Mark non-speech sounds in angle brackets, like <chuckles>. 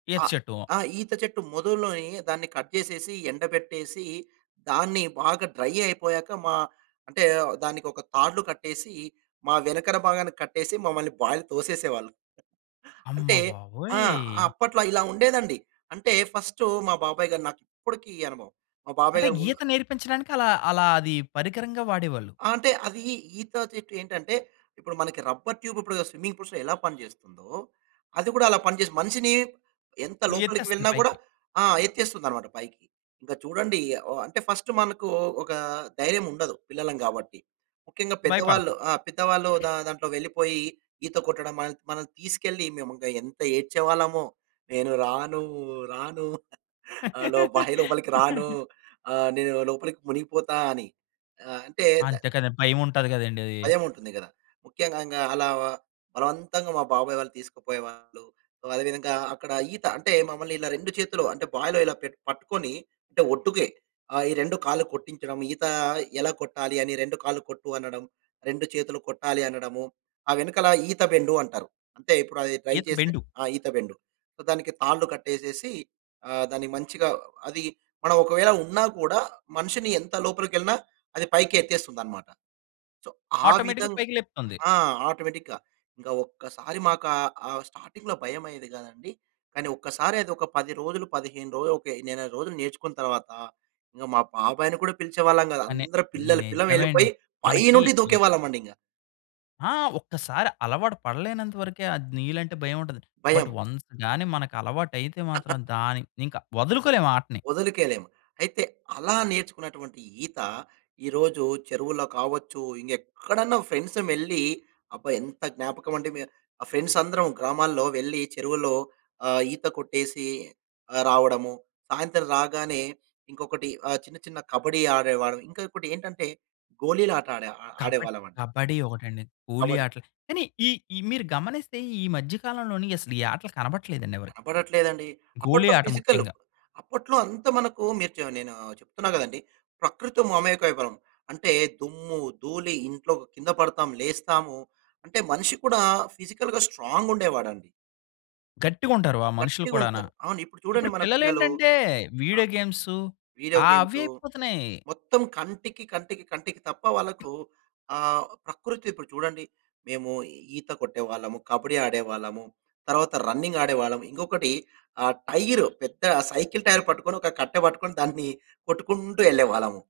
ఈత ఆహ్, చెట్టువా? ఆ! ఈత చెట్టు మొదుల్లోని దాన్ని కట్ చేసేసి, ఎండబెట్టేసి, దాన్ని బాగా డ్రై అయిపోయాక మా అంటే, దానికొక తాళ్లు కట్టేసీ, మా వెనకన భాగానికి కట్టేసి, మమ్మలని బాయిలో తోసేసేవాళ్ళు. అమ్మ అంటే ఆ! బాబోయ్! అప్పట్లో ఇలా ఉండేదండి. అంటే, ఫస్టు మా బాబాయి గారు నాకిప్పటికి అనుభవం, మా బాబాయి అంటే, గారు ముందు ఈత నేర్పించడానికలా అలా అదీ పరికరంగా వాడేవాళ్ళు. అంటే, అదీ ఈత చెట్టు ఏంటంటే, ఇప్పుడు మనకి రబ్బర్ ట్యూబిప్పుడు స్విమ్మింగ్‌పూల్స్‌లో ఎలా పనిజేస్తుందో, అది కూడా అలా పనిజేస్ మనిషినీ ఎంత మిమ్మలిని లోపలికి ఎత్తేస్తంది వెళ్ళినా గూడా పైకి. ఆ! ఎత్తేస్తుందనమాట పైకి. ఇంక చూడండీ ఓ అంటే, ఫస్టు మనకూ ఒకా ధైర్యముండదు పిల్లలం గాబట్టి. ముఖ్యంగా పెద్దవాళ్ళు భయపడతాం. ఆ! పెద్దవాళ్ళు <clears throat> దా దాంట్లో వెళ్లిపోయి ఈత కొట్టడం, మనత్ మనం తీసుకెళ్లి, మేమొగ ఎంత ఏడ్చేవాళ్ళమో. "నేను రానూ రానూ <giggles> ఆహ్, లో బాయి లోపలికి రాను. <laughs> ఆహ్, నేను లోపలికి మునిగిపోతా" అని. ఆహ్, అంటే ద అంతే కదా! భయవుంటది కదండి అదీ. భయముంటుంది గదా! ముఖ్యంగా ఇంగా అలా బలవంతంగా మా బాబాయి వాళ్ళు తీసుకపోయేవాళ్ళు. ఒ అదే విధంగా అక్కడ ఈత అంటే, మమ్మల్నిలా 2 చేతులు అంటే, బాయిలో ఇలా పెట్ పట్టుకొనీ, అంటే ఒడ్డుకే. ఆహ్, ఈ 2 కాళ్ళు కొట్టించడం. ఈతా ఎలా కొట్టాలి అని 2 కాళ్ళు కొట్టు అనడం. 2 చేతులు కొట్టాలి అనడము. ఆ వెనకాల ఈత బెండు అంటారు. అంటే, ఇప్పుడది ట్రై ఈత చేశాక బెండు. ఆ! ఈత బెండు. సో, దానికి తాళ్ళు కట్టేసేసి ఆహ్, దాన్ని మంచిగా అది మనవొకవేళ ఉన్నా కూడా, మనిషిని ఎంత లోపలికెళ్ళినా అది పైకి ఎత్తేస్తుందనమాట. సో, ఆ ఆటోమేటిక్‌గా విధంగా పైకి లేపుతుంది. ఆ! ఆటోమేటిక్‌గా. ఇంకా ఒక్కసారి మాకు ఆహ్, ఆహ్, స్టార్టింగ్‌లో భయమయ్యేది గాదండి, కానీ ఒక్కసారది ఒక 10 రోజులు, 15 రోజులు, ఒక నెల రోజులు నేర్చుకున్న తర్వాతా, ఇంగ మా బాబాయిని కూడా పిలిచేవాళ్ళం గాదు. కానీ, అందరు పిల్లలు పిల్లలు నిజమే వెళ్ళి, అండి. పొయ్యి పై మనకి నుండి ఎ దూకేవాళ్ళమండింగ. ఆ! ఒక్కసారి అలవాటు పడలేనంత వరకే అద్ నీళ్ళంటే భయవుంటది, బట్ భయం. వన్స్ గానీ మనకలవాటైతే మాత్రం <chuckles> దాన్ని ఇంక వదులుకోలేము ఆ ఆటని. ఒదలుకోలేము. అయితే, అలా నేర్చుకున్నటువంటి ఈత, ఈరోజు చెరువులో కావచ్చు, ఇంగెక్కడన్నా ఫ్రెండ్సుమెళ్ళీ అబ్బా! ఎంత జ్ఞాపకవండి, మే ఆహ్, ఫ్రెండ్సందరం గ్రామాల్లో వెళ్లి చెరువుల్లో ఆహ్, ఈత కొట్టేసీ ఆహ్, రావడము. సాయంత్రం రాగానే ఇంకొకటి ఆహ్, చిన్న చిన్న కబడీ ఆడేవాళ్ళమి. ఇంకా ఇంకోటేంటంటే, గోలీలాట ఆడే కబడ్ ఆడేవాళ్ళవండి. కబడి ఒకటండి. గోలీ కబడీ. ఆటలు కానీ ఈ, ఈ మీరు గమనిస్తే, ఈ మధ్య కాలంలోని అసలీ ఆటలు కనబడట్లేదండి ఎవరికీ. కనబడట్లేదండి. గోలీ అప్పట్లో ఆట ఫిజికలు. ముఖ్యంగా. అప్పట్లో అంత మనకూ మీరు చ నేనూ చెప్తున్నా గదండి, ప్రకృతితో మమేకమైపోయేవాళ్ళం. అంటే దుమ్ము, ధూళి, ఇంట్లో కింద పడతాం లేస్తాము. అంటే, మనిషి కూడా ఫిజికల్‌గా స్ట్రాంగుండేవాడండి. గట్టిగుంటారు వా మనుషులు కూడాన. గట్టిగుంటారు. అవును. ఇప్పుడు చూడండి ఇప్పుడు మన పిల్లలూ పిల్లలేంటంటే, ఆహ్, వీడియో గేమ్సు వీడియో ఆ! అవే గేమ్స్ అయిపోతున్నాయి. మొత్తం కంటికి, కంటికి, కంటికి తప్ప వాళ్ళకూ ఆహ్, ప్రకృతిప్పుడు చూడండి, మేమూ ఈత కొట్టేవాళ్ళము, కబడీ ఆడేవాళ్ళము, తరువాత రన్నింగాడేవాళ్ళము. ఇంకొకటి ఆహ్, టైరు పెద్దా సైకిల్ టైర్ పట్టుకొని, ఒక కట్టె పట్టుకొని, దాన్నీ కొట్టుకుంటూ యెళ్ళేవాళ్ళము.